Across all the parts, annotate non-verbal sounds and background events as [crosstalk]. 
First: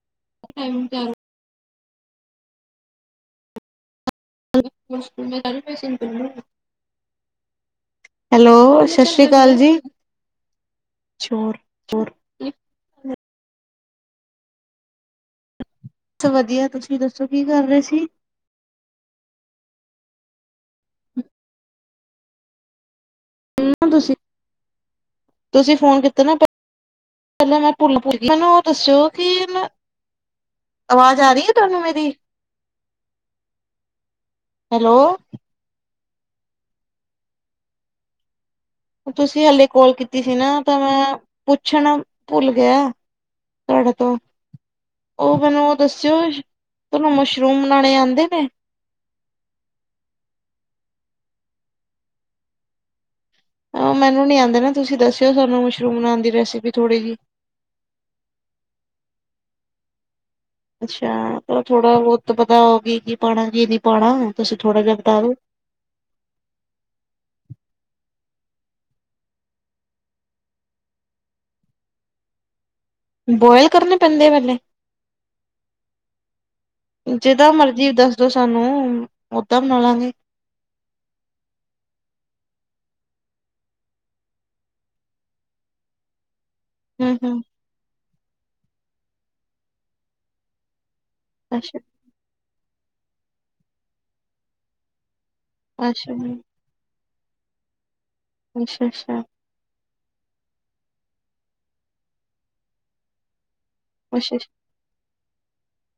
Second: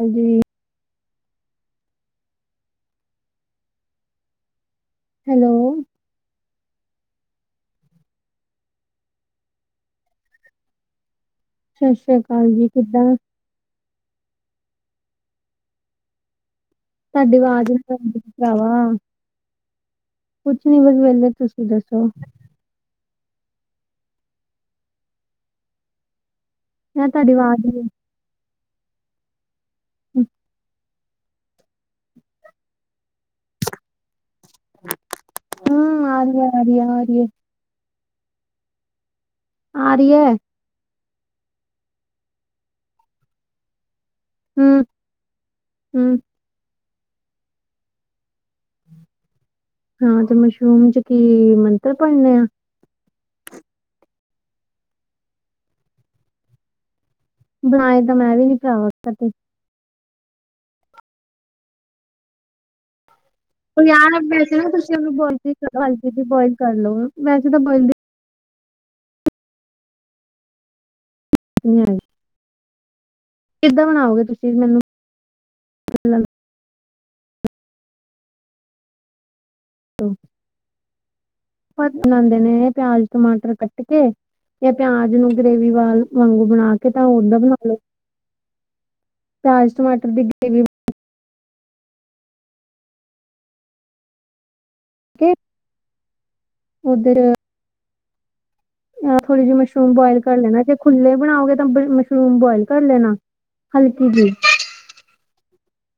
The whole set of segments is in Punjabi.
ਹਾਂਜੀ। [unintelligible] ਹੈਲੋ [unintelligible] ਹੈਲੋ, ਸਤਿ ਸ਼੍ਰੀ ਅਕਾਲ ਜੀ, ਛੋਰ ਸਤਿ ਸ੍ਰੀ ਅਕਾਲ ਜੀ, ਕਿੱਦਾਂ? ਬਸ ਵਧੀਆ ਤੁਸੀਂ ਦੱਸੋ ਤੁਹਾਡੀ ਕੀ ਕਰ ਆਵਾਜ਼ ਨੀ ਰਹੇ ਸੀ? ਆਂਦੀ ਪਈ। ਭਰਾਵਾ, ਕੁਛ ਨੀ ਬਸ ਵੇਲੇ ਤੁਸੀਂ ਦੱਸੋ। [unintelligible] ਤੁਸੀਂ, ਤੁਸੀਂ ਫੋਨ ਕੀਤਾ ਨਾ ਮੈਂ ਤੁਹਾਡੀ ਆਵਾਜ਼ [unintelligible] ਮੈਨੂੰ ਓ ਦਸੋਂ ਕਿ [inaudible] ਆਵਾਜ਼ ਆ ਰੀ ਐ ਤੁਹਾਨੂੰ ਮੇਰੀ? ਹੈਲੋ। ਹੂੰ, ਆ ਰੀ ਐ, ਆ ਰੀ ਐ, ਆ ਰੀ ਐ। ਤੁਸੀਂ ਹਾਲੇ ਕੋਲ ਆ ਰਹੀ ਹੈ ਕੀਤੀ ਆ ਰਹੀ ਹੈ ਸੀ ਨਾ। ਤਾਂ ਮੈਂ ਪੁੱਛਣਾ ਭੁੱਲ ਗਿਆ ਤੁਹਾਡੇ ਤੋਂ। ਹਮ ਓ ਮੈਨੂੰ ਓ ਹਮ ਦੱਸਿਓ ਤੁਹਾਨੂੰ ਮਸ਼ਰੂਮ ਬਣਾਣੇ ਆਂਦੇ ਨੇ? ਹਾਂ ਤੇ ਮਸ਼ਰੂਮ 'ਚ ਕੀ ਮੰਤਰ ਪੜਨੇ ਆ। ਅ ਮੈਨੂੰ ਨੀ ਆਂਦੇ ਨਾ ਤੁਸੀਂ ਦੱਸਿਓ ਸਾਨੂੰ ਮਸ਼ਰੂਮ ਬਨਾਨ ਦੀ ਰੈਸੀਪੀ ਥੋੜ੍ਹੀ ਜੀ। ਬਨਾਏ ਤਾਂ ਮੈਂ ਵੀ ਨੀ ਭਰਾਵਾ ਕਦੀ। ਅੱਛਾ ਤਾਂ ਥੋੜਾ ਬੋਤ ਤਾਂ ਪਤਾ ਹੋਗੀ ਕੀ ਪਾਣਾ, ਕੀ ਨੀ ਪਾਣਾ, ਤੁਸੀਂ ਥੋੜਾ ਜਾ ਬਤਾ ਦੋ। ਹਾਂਜੀ ਦੀ ਬੋਇਲ ਕਰ ਲਓ, ਵੈਸੇ ਤਾਂ ਬੋਇਲ ਦੀ [unintelligible] ਬੋਇਲ ਕਿੱਦਾਂ ਕਰਨੇ ਬਣਾਓਗੇ ਪੈਂਦੇ ਐ ਤੁਸੀਂ ਪਹਲੇ? ਮੈਨੂੰ ਜਿੱਦਾਂ ਮਰਜੀ ਦੱਸਦੋ ਸਾਨੂੰ, ਓਦਾਂ ਬਣਾਲਾਂਗੇ। ਭੜ ਬਣਾਂਦੇ ਨੇ ਪਿਆਜ, ਟਮਾਟਰ ਕੱਟਕੇ ਜਾਂ ਪਿਆਜ ਨੂੰ ਗ੍ਰੇਵੀ ਵਾਲ ਵਾਂਗੂ ਬਣਾ ਕੇ ਤਾਂ ਹੂੰ ਓਦਾਂ ਹੂੰ ਬਣਾ ਲੋ, ਪਿਆਜ, ਟਮਾਟਰ ਦੀ ਗ੍ਰੇਵੀ ਅੱਛਾ। ਕੀ ਅਛਾ ਬਈ। ਓਧਰ ਅੱਛਾ ਆਹ ਅੱਛਾ ਥੋੜ੍ਹੀ ਜੀ ਮਸ਼ਰੂਮ ਬੁਆਇਲ ਕਰ ਲੈਣਾ, ਜੇ ਖੁੱਲੇ ਬਣਾਓਗੇ, ਤਾਂ ਮਸ਼ਰੂਮ ਬੁਆਇਲ ਕਰ ਲੈਣਾ। ਹਲਕੀ ਜੀ ਅੱਛਾ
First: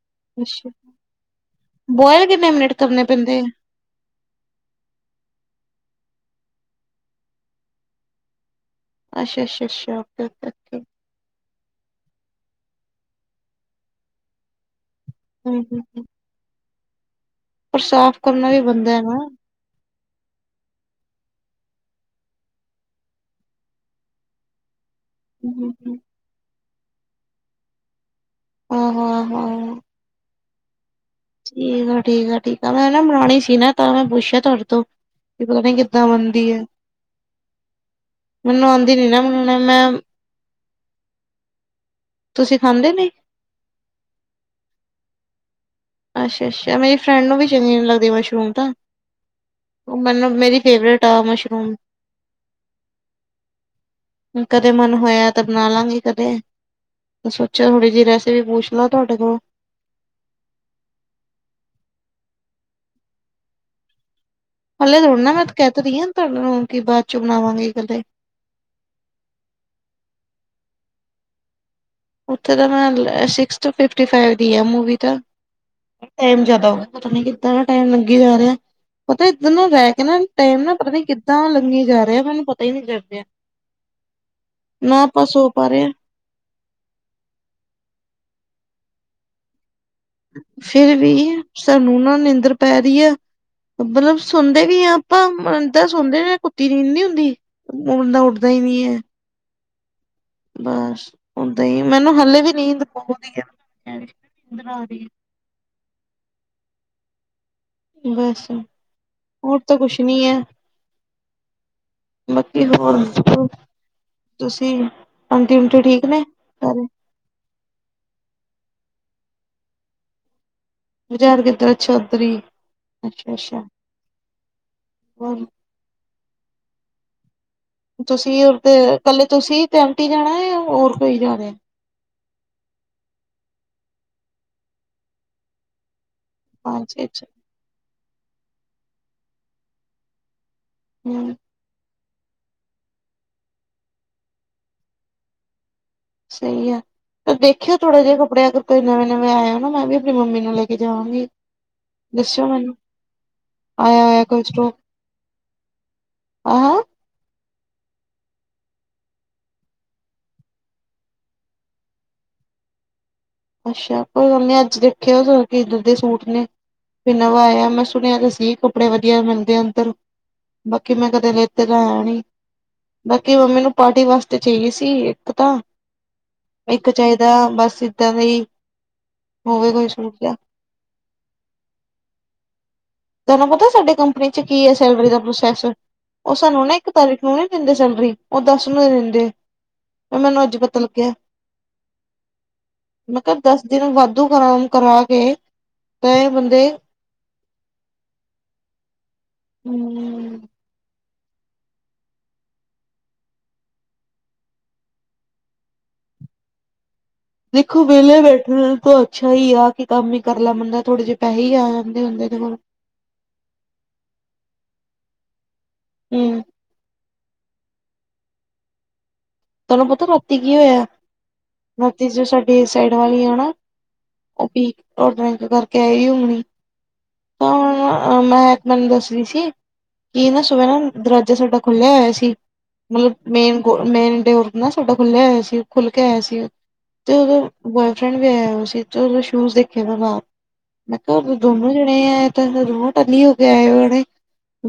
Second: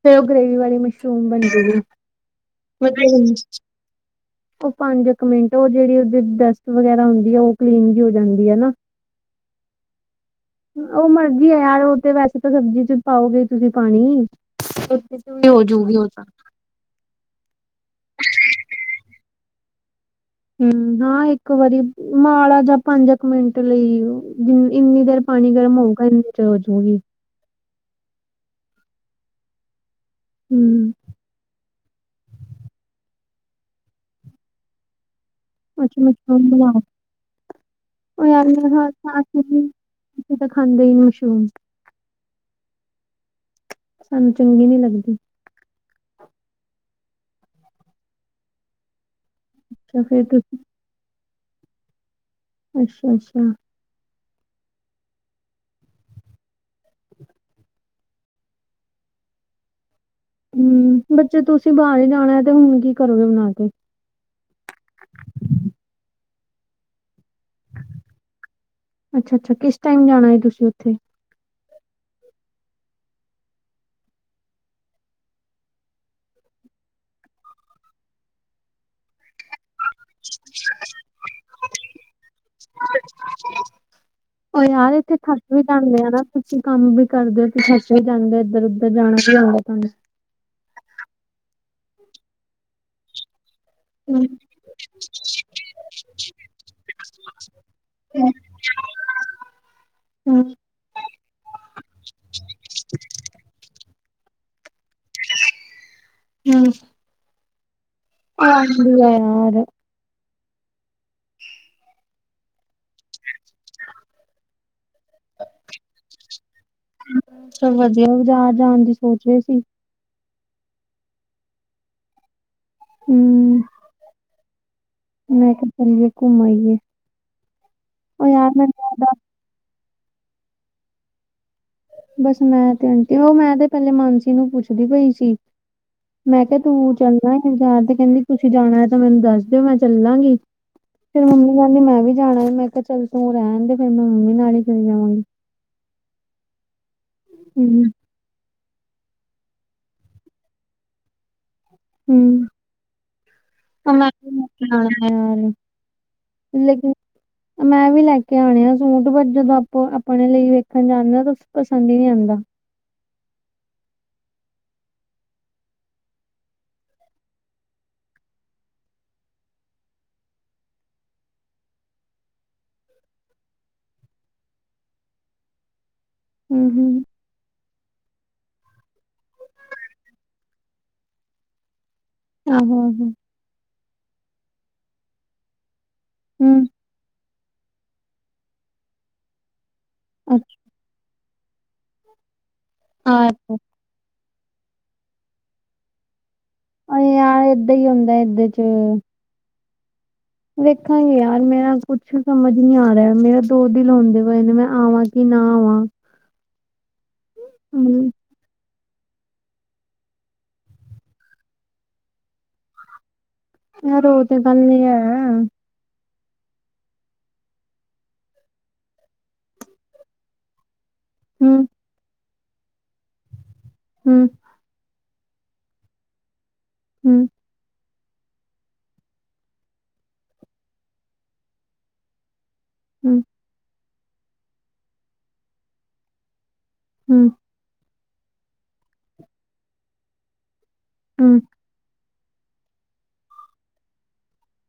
ਤੇ ਉਹ ਗ੍ਰੇਵੀ ਅੱਛਾ ਵਾਲੀ ਮਸ਼ਰੂਮ ਬਣਜੇ ਗੀ, ਬੋਇਲ ਕਿੰਨੇ ਮਿੰਟ ਕਰਨੇ ਪਤਾ ਮੈਨੂੰ ਪੈਂਦੇ ਉਹ ਪੰਜ ਕ ਮਿੰਟ ਉਹ ਜਿਹੜੀ ਉਹਦੇ ਡਸਟ ਵਗੈਰਾ ਹੁੰਦੀ ਆ, ਉਹ ਕਲੀਨ ਵੀ ਹੋ ਜਾਂਦੀ ਐ ਨਾ। ਅੱਛਾ-ਅੱਛਾ-ਅੱਛਾ। ਉਹ ਮਰਜੀ ਆ ਯਾਰ, ਉਹ ਤੇ ਵੈਸੇ ਤਾਂ ਸਬਜ਼ੀ'ਚ ਪਾਓਗੇ ਤੁਸੀ ਪਾਣੀ। [inaudible] ਹੂੰ ਹੂੰ ਹੋਜੂਗੀ ਓਹ ਚਾ ਪਰ ਸਾਫ਼ ਕਰਨਾ ਵੀ ਬਣਦਾ ਐ ਨਾ। ਹੂੰ, ਹਾਂ ਇੱਕ ਵਾਰੀ ਮੜਾ ਜਾਂ ਪੰਜ ਕ ਮਿੰਟ ਲਈ ਇੰਨੀ ਦੇਰ ਪਾਣੀ ਹੂੰ ਗਰਮ ਹੂੰ ਹੋਊਗਾ, ਇਨੇ ਚ ਹੋਜੂਗੀ। ਹਾਂ-ਹਾਂ-ਹਾਂ। ਹੂੰ, ਠੀਕ ਆ-ਠੀਕ ਆ-ਠੀਕ ਆ, ਮੈਂ ਨਾ ਬਨਾਣੀ ਸੀ ਨਾ, ਤਾਂ ਮੈਂ ਪੁੱਛਿਆ ਤੁਹਾਡੇ ਤੋਂ। ਵੀ ਪਤਾ ਨੀ ਅੱਛਾ ਕਿੱਦਾਂ ਮਸ਼ਰੂਮ ਬਣਦੀ ਐ, ਬਣਾਓ ਮੈਨੂੰ ਆਂਦੀ ਨੀ ਨਾ ਮੈਨੂੰ ਮੈਮ। ਅਸੀ ਤਾਂ ਖਾਂਦੇ ਹੀ ਮਸ਼ਰੂਮ ਤੁਸੀਂ ਖਾਂਦੇ ਨੀ। ਸਾਨੂੰ ਚੰਗੀ ਨੀ ਲੱਗਦੀ। ਅੱਛਾ-ਅੱਛਾ, ਮੇਰੀ ਫਰੈਂਡ ਨੂੰ ਵੀ ਚੰਗੀ ਨੀ ਲੱਗਦੀ ਮਸ਼ਰੂਮ ਤਾਂ, ਅੱਛਾ ਫੇਰ ਮੈਨੂੰ ਤੁਸੀਂ ਮੇਰੀ ਫੇਵਰੇਟ ਤਾ ਮਸ਼ਰੂਮ ਅੱਛਾ-ਅੱਛਾ। ਕਦੇ ਮਨ ਹੋਇਆ, ਤਾਂ ਬਣਾਲਾਂਗੇ ਕਦੇ। ਸੋਚਿਆ ਥੋੜੀ ਜਿਹੀ ਰੈਸਪੀ ਪੁੱਛ ਲਾ ਤੁਹਾਡੇ ਕੋਲੋਂ। ਹੂੰ, ਬੱਚੇ ਤੁਸੀਂ ਬਾਹਰ ਹੀ ਜਾਣਾ, ਤੇ ਹੁਣ ਕੀ ਕਰੋਗੇ ਬਣਾ ਕੇ। ਹਲੇ ਥੋੜੀ ਨਾ ਮੈਂ ਤੇ ਕਹਿ ਰਹੀ ਆਂ, ਤੁਹਾਡੇ ਨੂੰ ਕਿ ਬਾਅਦ ਚੋਂ ਬਣਾਵਾਂਗੀ ਕਦੇ। ਅੱਛਾ-ਅੱਛਾ, ਕਿਸ ਟਾਈਮ ਜਾਣਾ ਏ ਤੁਸੀਂ ਓਥੇ। ਉੱਥੇ ਤਾਂ, ਮੈਂ ਸਿਕਸਥ, ਫਿਫਟੀ-ਫਾਈਵ ਦੀ ਆ ਮੂਵੀ ਤਾਂ। ਟੈਮ ਜਾਦਾ ਹੋ ਗਿਆ, ਪਤਾ ਨੀ ਕਿੱਦਾਂ ਦਾ ਟੈਮ ਲੰਘੀ ਜਾ ਰਿਹਾ, ਪਤਾ ਇੱਦਰ ਨਾ ਰਹਿ ਇਹ ਨਾਂ ਨੂੰ ਟਾਈਮ ਨਾ, ਪਤਾ ਨੀ ਕਿੱਦਾਂ ਲੰਘੀ ਜਾ ਰਿਹਾ ਮੈਨੂੰ ਪਤਾ ਹੀ ਨਹੀਂ ਚੱਲ ਰਿਹਾ। ਉਹ ਯਾਰ ਨਾ ਇੱਥੇ ਆਪਾਂ ਥੱਕ ਸੋ ਵੀ ਪਾ ਰਏ ਆਂ। ਜਾਂਦੇ ਆ ਨਾ ਤੁਸੀਂ ਕੰਮ ਵੀ ਕਰਦੇ ਹੋ, ਤੁਸੀਂ ਸੱਚ ਵੀ ਜਾਂਦੇ ਓ, ਏਧਰ-ਉੱਧਰ ਜਾਣਾ ਵੀ ਆਉਂਦਾ ਤੁਹਾਨੂੰ। ਫਿਰ ਵੀ ਸਾਨੂੰ ਨਾ ਨੀਂਦਰ ਪੈ ਰਹੀ ਐ। ਮਤਲਬ ਹੂੰ, ਸੋਂਦੇ ਵੀ ਹਾਂ ਆਪਾਂ, ਇਦਾਂ ਸੋਂਦੇ ਜਿਵੇਂ ਕੁੱਤੀ ਨੀਂਦ ਨੀ ਹੁੰਦੀ। ਮੁੰਡਾ ਉੱਠਦਾ ਹੀ ਵੀ ਹੈ। ਹੂੰ ਬਸ ਓਦਾਂ ਹੀ ਮੈਨੂੰ ਹਲੇ ਵੀ ਨੀਂਦ ਆਉਂਦੀ ਐ, [inaudible] ਨੀਂਦਰ ਆ ਰਹੀ ਐ। ਹੂੰ ਉਹ ਬਸ, ਆਂਦੀ ਆ ਯਾਰ ਹੋਰ ਤਾਂ ਕੁਛ ਨੀ ਐ। ਬਾਕੀ ਹੋਰ ਦੱਸੋ, ਤੁਸੀਂ ਆਟੀ ਉਂਟੀ ਠੀਕ ਨੇ ਸਾਰੇ। ਚਲ ਵਧੀਆ, ਬਾਜ਼ਾਰ ਜਾਣ ਦੀ ਸੋਚ ਰਹੇ ਸੀ। ਬਜ਼ਾਰ ਕਿੱਧਰ, ਅੱਛਾ ਓਧਰੀ ਅੱਛਾ-ਅੱਛਾ। ਹਮ ਮੈਂ ਕਿਆ ਚੱਲੀਏ ਘੁੰਮ ਆਈਏ। ਉਹ ਤੁਸੀਂ ਯਾਰ ਹੋਰ ਤੇ ਮੈਨੂੰ ਉਹਦਾ ਕੱਲੇ ਤੁਸੀਂ ਤੇ ਆਂਟੀ ਜਾਣਾ, ਜਾਂ ਹੋਰ ਕੋਈ ਜਾ ਰਿਹਾ। ਬੱਸ ਮੈਂ ਤੇ ਆਂਟੀ, ਉਹ ਮੈਂ ਤੇ ਪਹਿਲੇ ਮਾਨਸੀ ਨੂੰ ਪੁੱਛਦੀ ਪਈ ਸੀ। ਮੈਂ ਕਿਹਾ ਪੰਜ ਤੂੰ ਛੇ ਅੱਛਾ, ਚਲਨਾ ਏ। ਬਜ਼ਾਰ ਤੇ ਕਹਿੰਦੀ ਤੁਸੀਂ ਜਾਣਾ ਐ, ਤਾਂ ਮੈਨੂੰ ਦੱਸ ਦਿਓ ਮੈਂ ਚੱਲਾਂਗੀ, ਫੇਰ ਹੂੰ ਮੰਮੀ ਕਹਿੰਦੀ ਮੈਂ ਵੀ ਜਾਣਾ, ਮੈਂ ਕਿਹਾ ਚੱਲ ਤੂੰ ਰਹਿਣ ਦੇ ਫੇਰ ਮੈਂ ਮੰਮੀ ਨਾਲ ਹੀ ਚਲੇ ਜਾਵਾਂਗੀ। ਸਹੀ ਐ, ਤੇ ਦੇਖਿਓ ਹਮ ਥੋੜਾ ਜਿਹਾ ਕੱਪੜਿਆਂ ਨੂੰ। ਕੋਈ ਨਵੇਂ-ਨਵੇਂ ਆਏ ਹੋ ਨਾ, ਮੈਂ ਵੀ ਆਪਣੀ ਮੰਮੀ ਨੂੰ ਲੈ ਕੇ ਜਾਵਾਂਗੀ, ਦੱਸਿਓ ਹਮ ਮੈਨੂੰ। ਆਇਆ ਮੈਂ ਹੋਇਆ ਕੋਈ ਸਟੋਕ [inaudible] ਆਹ ਲੇਕਿਨ ਮੈਂ ਵੀ ਲੈ ਕੇ ਆਉਣੇ ਆ ਸੂਟ ਬ ਜਦੋਂ ਆਪੋ ਆਪਣੇ ਲਈ ਵੇਖਣ ਜਾਂਦੇ ਹਾਂ, ਤਾਂ ਪਸੰਦ ਹੀ ਨਹੀ ਆਉਂਦਾ ਅੱਛਾ, ਕੋਈ ਗੱਲ ਨੀ ਅੱਜ ਦੇਖੇ ਆਓ, ਕਿੱਧਰ ਦੇ ਸੂਟ ਨੇ ਵੀ ਨਵਾਂ ਆਇਆ, ਮੈਂ ਸੁਣਿਆ ਤਾਂ ਸੀ ਕੱਪੜੇ ਵਧੀਆ ਮਿਲਦੇ ਅੰਦਰ ਬਾਕੀ ਮੈਂ ਕਦੇ ਲੇਤੇ ਤਾਂ ਹੈ ਨੀ ਬਾਕੀ ਮੰਮੀ ਨੂੰ ਪਾਰਟੀ ਵਾਸਤੇ ਚਾਹੀਏ ਸੀ, ਇੱਕ ਤਾਂ- ਹਮ ਇੱਕ ਹਮ ਚਾਹੀਦਾ, ਬੱਸ ਏਦਾਂ ਦਾ, ਹੋਵੇ ਕੋਈ ਸੂਟ ਜਿਹਾ ਆਹੋੋ, ਆਹੋ ਤੁਹਾਨੂੰ ਪਤਾ ਸਾਡੇ ਕੰਪਨੀ 'ਚ ਕੀ ਹੈ ਸੈਲਰੀ ਦਾ ਪ੍ਰੋਸੈਸ, ਉਹ ਸਾਨੂੰ ਨਾ ਹਮ ਇੱਕ ਤਾਰੀਕ ਨੂੰ ਨਹੀਂ ਦਿੰਦੇ ਸੈਲਰੀ, ਉਹ ਦਸ ਨੂੰ ਦਿੰਦੇ, ਮੈਨੂੰ ਅੱਜ ਪਤਾ ਲੱਗਿਆ ਮੈਂ ਕਿਹਾ ਹਾਂ ਦੱਸ ਦਿਨ ਵੱਧ ਵਾਧੂ ਕੰਮ ਕਰਾਓ ਕੇ, ਤੇ ਬੰਦੇ ਅਂ ਆ ਏਦਾਂ ਹੀ ਹੁੰਦਾ ਏਦੇ 'ਚ ਹਮ। ਦੇੇਖਾਂਗੇ ਯਾਰ, ਮੇਰਾ ਕੁਛ ਸਮਝ ਨੀ ਆ ਰਿਹਾ। ਮੇਰਾ ਦੋ ਦਿਲ ਹੁੰਦੇ ਹੋਏ ਨੇ ਮੈਂ ਆਵਾਂਗੀ। ਨਾ ਆਵਾ। ਦੇਖੋ ਵਿਹਲੇ ਬੈਠਣੇ ਤੋ ਅੱਛਾ ਹੀ ਆ ਕਿ ਕੰਮ ਹੀ ਕਰਨਾ ਬੰਦਾ। ਥੋੜੇ ਜਿਹੇ ਪੈਸੇ ਹੀ ਆ ਜਾਂਦੇ ਹੁੰਦੇ ਓਹੇ ਕੋਲ। ਯਾਰ ਉਹ ਤੇ ਗੱਲ ਨੀ ਹੈ। ਹਮ। ਤੁਹਾਨੂੰ ਪਤਾ ਰਾਤੀ ਕੀ ਹੋਇਆ। ਹਮ। ਰਾਤੀਂ ਜਿਹੜੇ ਸਾਡੀ ਸਾਈਡ ਵਾਲੀ ਆ ਨਾ। ਹਮ ਔ ਬੇੰਕ ਕਰਕੇ ਆ ਹੋਨੀ। ਹਮ ਤਾਂ ਹੁਣ ਮੈਂ ਇਕ ਗੱਲ ਦੱਸ ਰਹੀ ਸੀ। ਕੀ ਨਾ ਸਵੇਰੇ ਨਾ, ਦਰਵਾਜਾ ਸਾਡਾ ਖੁੱਲਿਆ ਹੋਇਆ ਸੀ। ਮਤਲਬ ਹਮ ਮੇਨ-ਮੇਨ ਡੋਰ ਨਾ ਸਾਡਾ ਖੁੱਲਿਆ ਹੋਇਆ ਸੀ। ਖੁੱਲ ਕੇ ਆਇਆ ਸੀ। ਤੇ ਹਮ ਉਹ ਬੋਆਏਫਰੈਂਡ ਵੀ ਆਇਆ ਹੋਆ ਸੀ [unintelligible] ਸ਼ੂਜ ਦੇਖੇ ਵ ਬਾਰ ਮੈਂ ਕਿਹਾ ਉਹ ਹਮ ਦੋ ਦੋ ਜਣੇ ਆਏ ਟੱਲੀ ਹੋ ਕੇ ਆਏ ਹੋਏ,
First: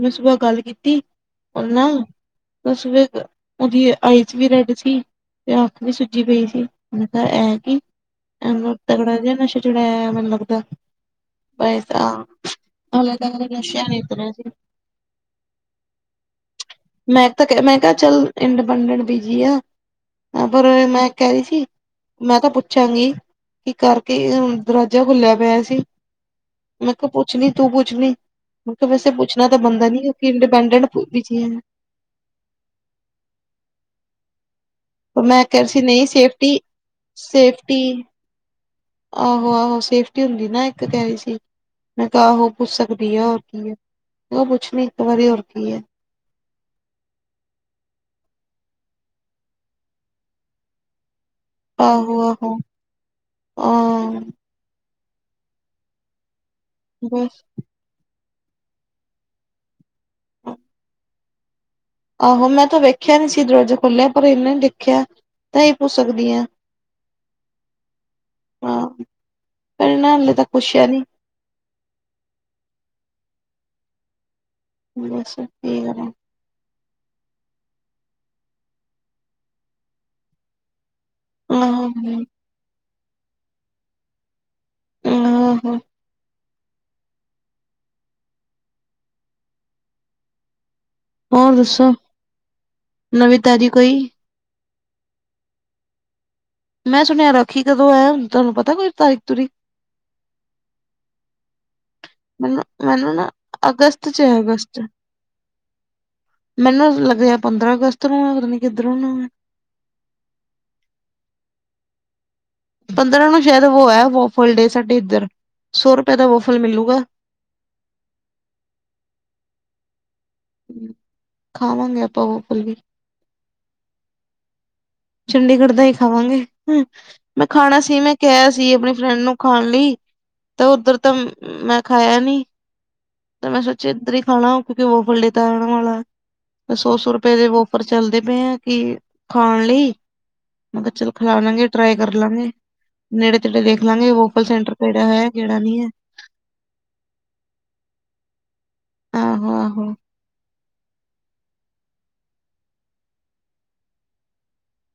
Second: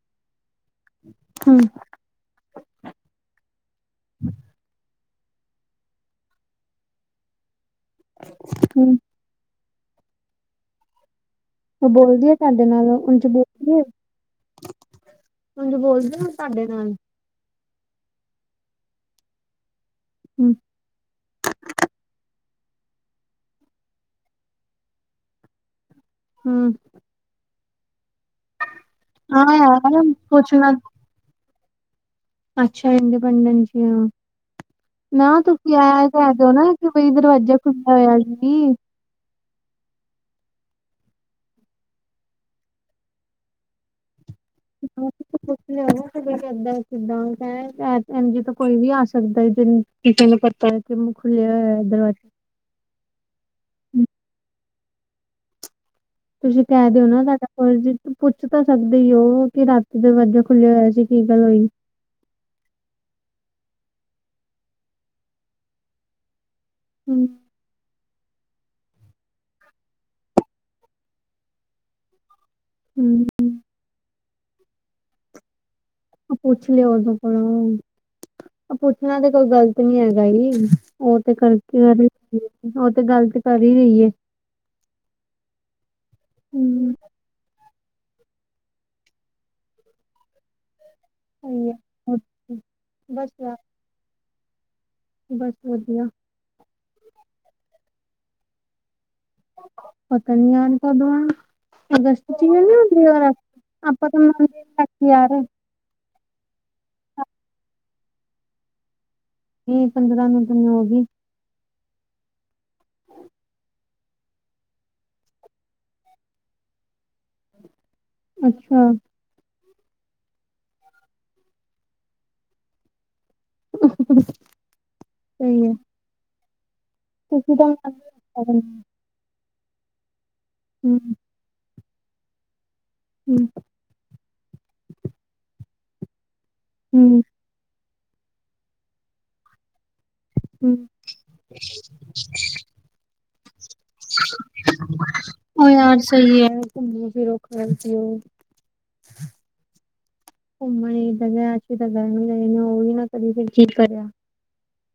ਉਸ ਤੋਂ ਬਾਅਦ ਗੱਲ ਕੀਤੀ। ਹਮ ਉਹ ਨਾ ਬਸ ਉਹਦੀ ਆਈ। ਵੀ ਰੈਡ ਸੀ ਤੇ ਅੱਖ ਨੀ ਸੁਜੀ ਪਈ ਸੀ ਮਤਲਬ ਇਹ ਕੀ ਹਮ ਤਗੜਾ ਜ ਨਸ਼ੇ ਚੜਿਆ ਮੈਨੂੰ ਲੱਗਦਾ। ਉਹ ਬੋਲਦੀ ਆ ਤੁਹਾਡੇ ਨਾਲ, ਹਲੇ ਉੰਝ ਤੱਕ ਬੋਲਦੀ। ਨਸ਼ਿਆਂ ਨੀ ਉਤਰਿਆ ਸੀ ਤੁਸੀਂ ਬੋਲਦੇ ਹੋ ਸਾਡੇ ਨਾਲ। ਮੈਂ ਤਾਂ ਮੈਂ ਕਿਹਾ ਚੱਲ ਇੰਡੀਪੈਂਡੈਂਟ ਬੀਜੀ ਆ। ਹਮ ਪਰ ਮੈਂ ਕਹਿ ਰਹੀ ਸੀ। ਮੈਂ ਤਾਂ ਪੁੱਛਾਂਗੀ, ਕਿ ਕਰਕੇ ਦਰਵਾਜਾ ਖੁੱਲਿਆ ਪਿਆ ਸੀ। ਹਮ। ਮੈੰ ਕਿਹਾ ਪੁੱਛਣੀ ਤੂੰ ਪੁੱਛਣੀ, ਮੈਂ ਵੈਸੇ ਪੁੱਛਣਾ ਹਾਂ ਤਾਂ ਬਣਦਾ ਨੀ ਯਾਰ ਕੁਛ ਨਾ ਇੰਡੀਪੈਂਡਟ ਦੀ ਚੀਜ਼ ਅੱਛਾ ਇੰਡੀਪੈਂਡੈਂਸ ਜੀ ਆਂ। ਪਰ ਨਾ ਮੈਂ ਕਹਿ ਰਹੀ ਤੁਸੀਂ ਸੀ ਨਹੀਂ ਆਇ ਕਹਿ ਦਿਓ ਸੇਫਟੀ ਨਾ, ਕਿ ਬਈ ਦਰਵਾਜਾ ਖੁੱਲਾ ਹੋਇਆ ਸੀ। ਆਹੋ-ਆਹੋ ਸੇਫਟੀ ਹੁੰਦੀ ਨਾ ਇੱਕ ਕਹਿ ਰਹੀ ਸੀ। ਮੈਂ ਕਿਹਾ ਆਹੋ ਪੁੱਛ ਸਕਦੀ ਆ, ਕੀ ਆ। ਉਹ ਪੁੱਛਣੀ, ਇੱਕ ਵਾਰੀ ਹੋਰ ਕੀ ਐ। ਕਿਦਾਂ ਕਿੱਦਾਂ ਕ ਜ ਤੋਂ ਕੋਈ ਵੀ ਆ ਸਕਦਾ। ਜਿ ਕਿਸੇ ਨੂੰ ਪਤਾ। ਕਿਮੂੰ ਖੁੱਲਿਆ ਹੋਇਆ। ਦਰਵਾਜ਼ਾ ਆਹੋ-ਆਹੋ ਹ। ਤੁਸੀਂ ਕਹਿ ਦਿਓ ਨਾ, ਬਸ ਸਾਡਾ। ਹੋਰ ਜੀ ਪੁੱਛ ਤਾਂ ਸਕਦੇ ਉਹ, ਕਿ ਰਾਤੀ ਦਰਵਾਜਾ ਖੁੱਲਿਆ ਹੋਇਆ ਸੀ, ਕੀ ਗੱਲ ਹੋਈ। ਆਹੋ ਮੈਂ ਤਾਂ ਵੇਖਿਆ ਨੀ ਸੀ ਦਰਵਾਜਾ ਖੋਲਿਆ ਪਰ ਇਹਨੇ ਦੇਖਿਆ ਤਾਂ ਹੀ ਪੁਛ ਸਕਦੀ ਆਂ। ਹਮ ਹਾਂ ਪਰ ਨ ਹਲੇ ਤਾਂ ਪੁਛਿਆ ਨੀ। ਹਮ। ਬੱਸ ਕੀ ਕਰੇ। ਉਹ ਪੁੱਛ ਲਓ ਉਹਦੇ ਕੋਲੋਂ, ਪੁੱਛਣਾ ਤੇ ਕੋਈ ਗ਼ਲਤ ਨੀ ਹੈਗਾ ਜੀ। ਉਹ ਤੇ ਕਰਕੇ, ਆਹੋ ਉਹ ਤੇ ਗੱਲ ਤੇ ਕਰ ਹੀ ਰਹੀ ਹੈ। [inaudible] ਹਮ। ਹੋਰ ਸਹੀ ਹੈ ਦੱਸੋ, ਬਸ ਨਵੀਂ ਤਾਜੀ ਕੋਈ। ਬਸ ਵਧੀਆ। ਮੈਂ ਸੁਣਿਆ ਰਾਖੀ ਕਦੋਂ ਹੈ, ਤੁਹਾਨੂੰ ਪਤਾ ਕੋਈ ਤਾਰੀਕ, ਤਰੀਕ। ਪਤਾ ਨੀ ਯਾਰ, ਕਦੋਂ ਆ। ਅਗਸਤ ਚ ਈ ਨ ਮੈਨੂੰ ਹੁੰਦੇ ਮੈਨੂੰ ਆ, ਨਾ ਆਪਾਂ ਅਗਸਤ ਚ ਹੈ ਅਗਸਤ ਤਾਂ ਚ ਤੀਆਰ। ਮੈਨੂੰ ਲੱਗ ਰਿਹਾ ਪੰਦਰਾਂ ਅਗਸਤ ਨੂੰ ਪਤਾ ਨੀ ਕਿੱਧਰੋ ਨੂੰ ਨਹੀਂ ਪੰਦਰਾਂ ਨੂੰ ਤੈਨੂੰ ਹੋ ਗਈ ਪੰਦਰਾਂ ਨੂੰ ਸ਼ਾਇਦ ਉਹ ਹੈ ਵੋਫਲ ਡੇ ਸਾਡੇ ਇੱਧਰ ਸੌ ਰੁਪਏ ਦਾ ਵੋਫਲ ਮਿਲੂਗਾ। ਅੱਛਾ। ਖਾਵਾਂਗੇ ਆਪਾਂ ਉਹ ਪਲ ਵੀ। [inaudible] ਸਹੀ ਹੈ ਚੰਡੀਗੜ੍ਹ ਦਾ ਹੀ ਖਾਵਾਂਗੇ ਹੂੰ ਮੈਂ ਤੁਸੀਂ ਤਾਂ ਖਾਣਾ ਸੀ ਮੈਂ ਕਿਹਾ ਮੰਨਦੇ ਸੀ ਆਪਣੀ ਮੇਨੂੰ ਖਾਣ ਲਈ ਤੇ ਉੱਧਰ ਹੂੰ ਤਾਂ ਮੈਂ ਖਾਇਆ ਨੀ। ਹੂੰ ਤੇ ਮੈਂ ਸੋਚਿਆ ਇੱਧਰ ਹੀ ਖਾਣਾ ਕਿਉਂਕਿ ਵੋ ਫੱਲੇ ਤਾਂ ਰਹਿਣ ਵਾਲਾ ਹੈ ਸੌ ਸੌ ਹੂੰ ਰੁਪਏ ਦੇ ਵ ਪਰ ਚੱਲਦੇ ਪਏ ਆ ਕਿ ਖਾਣ ਲਈ, ਹੂੰ ਮੈਂ ਕੇਆ ਚਲੋ। ਖਿਲਾ ਲਾਂਗੇ ਟਰਾਈ ਕਰ ਲਾਂਗੇ ਨੇੜੇ ਤੇੜੇ ਦੇਖ ਲਾਂਗੇ ਵੋਕਲ ਸੈਂਟਰ ਕਿਹੜਾ ਹੈ ਕਿਹੜਾ ਉਹ ਨਹੀਂ ਹੈ। ਯਾਰ ਸਹੀ ਐ ਘੁੰਮੋ ਫਿਰੋ ਖਾਓ ਪਿਉ। ਆਹੋ-ਆਹੋ। ਘੁੰਮਣ ਈ ਏਦਾਂ ਗਿਆ ਐਰਕੀ ਤਾਂ ਗਰਮੀ ਬੜੀ ਹੋ ਵੀ ਨਾ ਕਦੀ ਫਿਰ ਚਿੱਲ ਕਰਿਆ।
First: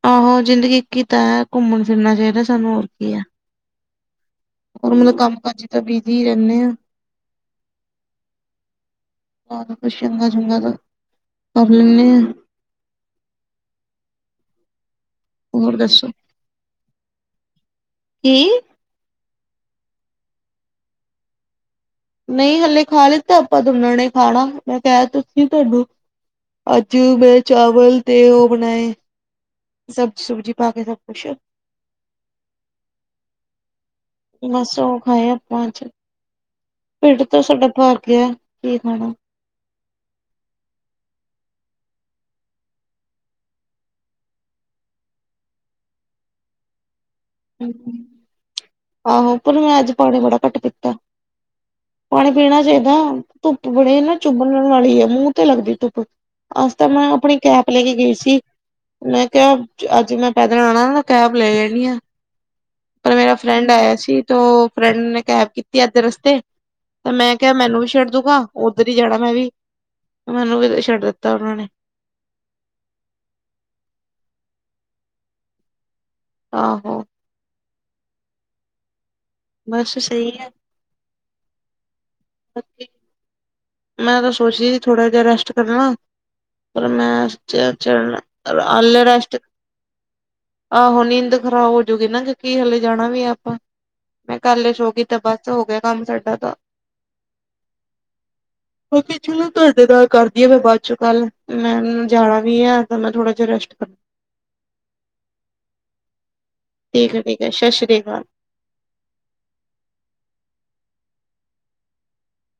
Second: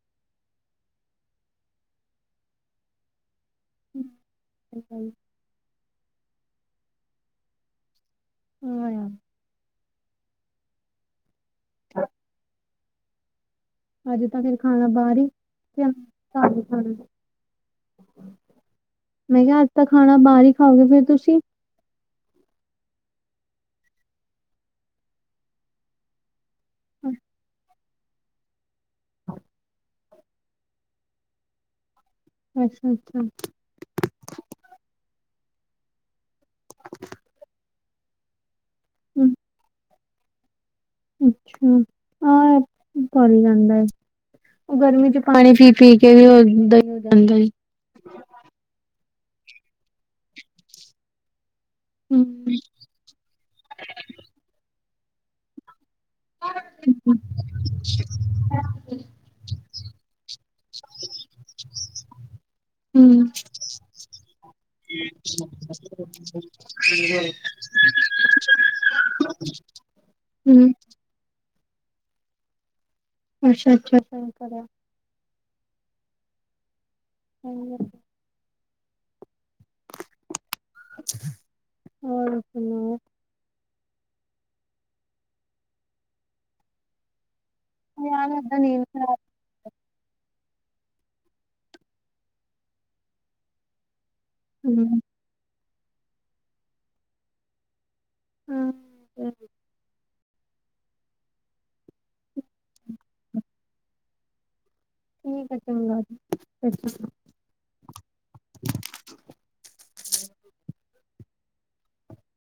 ਆਹੋ ਜ਼ਿੰਦਗੀ ਇੱਕ ਈ ਤਾਂ ਐ, ਘੁੰਮਣ ਫਿਰਨਾ ਚਾਹੀਦਾ ਸਾਨੂੰ ਹੋਰ ਕੀ ਹੈ। ਹੂੰ। ਹੋਰ ਮਤਲਬ ਕੰਮ ਕਾਜ ਤਾਂ ਬਿਜੀ ਰਹਿੰਦੇ ਆ ਹਾਂ ਯਾਰ ਬਹੋਤ ਕੁਛ ਚੰਗਾ-ਚੰਗਾ ਤਾਂ, ਕਰ ਲੈਂਣੇ ਆ। ਅੱਜ ਤਾਂ ਫਿਰ ਖਾਣਾ ਬਾਹਰ ਈ? ਹੋਰ ਯਾ ਦੱਸੋ ਕਾਰ ਈ ਖਾਣਾ? ਕੀ? ਮੈਂ ਕੇਆ ਅੱਜ ਤਾਂ ਖਾਣਾ ਬਾਹਰ ਈ ਖਾਓਗੇ ਫੇਰ ਤੁਸੀਂ? ਨਈ ਹਲੇ ਖਾ ਲਿੱਤਾ ਆਪਾਂ ਦੋਣੋ ਨੇ ਖਾਣਾ। ਮੈਂ ਕਿਹਾ ਤਾਂ ਸੀ ਤੁਆਨੂੰ। ਅੱਜ ਮੈਂ ਚਾਵਲ ਤੇ ਉਹ ਬਣਾਏ ਸਬ ਸੁਜ਼ੀ ਪਾ ਕੇ, ਸਭ ਕੁਛ। ਅੱਛਾ-ਅੱਛਾ। ਬੱਸ ਉਹ ਖਾਏ ਅਪਾਂ ਅੱਜ। ਟੀਡ ਤਾਂ ਸਾਡਾ ਭਰ ਗਿਆ ਏ। ਕੀ ਖਾਣਾ? ਹੂੰ ਅੱਛਾ, ਆਂ ਭਰ ਈ ਜਾਂਦਾ ਹੈ। ਉਹ ਗਰਮੀ 'ਚ ਪਾਣੀ ਪੀ-ਪੀ ਕੇ ਵੀ ਉਦ ਈ [unintelligible] ਜਾਂਦਾ। ਆਹੋ ਪਰ ਮੈਂ ਅੱਜ ਪਾਣੀ ਬੜਾ ਘੱਟ ਪੀਤਾ। ਪਾਣੀ ਪੀਣਾ ਚਾਹੀਦਾ ਧੁੱਪ ਬੜੀ ਨਾ ਚੁੱਭਣ ਵਾਲੀ ਹੈ ਮੂੰਹ ਤੇ ਲੱਗਦੀ ਧੁੱਪ ਅੱਜ ਤਾਂ ਮੈਂ ਆਪਣੀ ਕੈਪ ਲੈ ਕੇ ਗਈ ਸੀ, ਮੈਂ ਕਿਹਾ ਅੱਜ ਮੈਂ ਪੈਦਲਾਂ ਆਣਾ ਨਾ ਕੈਬ ਲੈ ਲੈਣੀ ਆ। ਪਰ ਮੇਰਾ ਹੂੰ-ਹੂੰ-ਹੂੰ, ਫਰੈਂਡ ਆਇਆ ਸੀ, ਤੇ ਔਹ ਫਰੈਂਡ ਨੇ ਕੈਬ ਕੀਤ ਤੇ ਅਦੇ ਰਸਤੇ, ਤੇ ਮੈਂ ਕਿਹਾ ਮੈਨੂੰ ਵੀ ਛੱਡ ਦੂਗਾ। ਉੱਧਰ ਈ ਜਾਣਾ ਮੈਂ ਵੀ। ਮੈਨੂੰ ਵੀ ਛੱਡ ਦਿੱਤਾ ਉਹਨਾਂ ਨੇ। ਅੱਛਾ-ਅੱਛਾ। ਆਹੋ। [unintelligible] ਬਸ ਸਹੀ ਹੈ। ਹੋਰ ਸੁਣਾਓ? ਮੈਂ ਤਾ ਸੋਚਦੀ ਸੀ ਥੋੜ੍ਹਾ ਜਿਹਾ ਰੈਸਟ ਕਰਨਾ ਪਰ ਮੈਂ ਚ ਚੜਨਾ, ਯਾਰ ਏਦਾਂ ਨੀਂਦ ਖਰਾਬ ਔਲਰੇਸਟ। ਆਹੋ ਨੀਂਦ ਖਰਾਬ ਹੋਜੂਗੀ ਨਾ ਕਿਉਂਕਿ ਹਲੇ ਜਾਣਾ ਵੀ ਆਪਾਂ ਮੈਂ ਕੱਲ ਸ਼ ਹੋ ਹੂੰ, ਗ ਤੇ ਬਸ ਹੋ ਗਿਆ ਕੰਮ ਸਾਡਾ ਤਾਂ [unintelligible] ਚਲੋ ਤੁਆਡੇ ਨਾਲ ਕਰਦੀ ਆ ਮੈਂ ਬਾਅਦ ਚੋਂ ਗਲ। ਮੈਨੂੰ ਜਾਣਾ ਵੀ ਹੈ ਤਾਂ ਮੈਂ ਥੋੜਾ ਜਿਹਾ ਰੈਸਟ ਕਰ ਠੀਕ ਹੈ ਚਗਾਂ ਜੀ। ਠੀਕ ਏ ਠੀਕ ਏ, ਸਤਿ ਸ਼੍ਰੀ ਅਕਾਲ।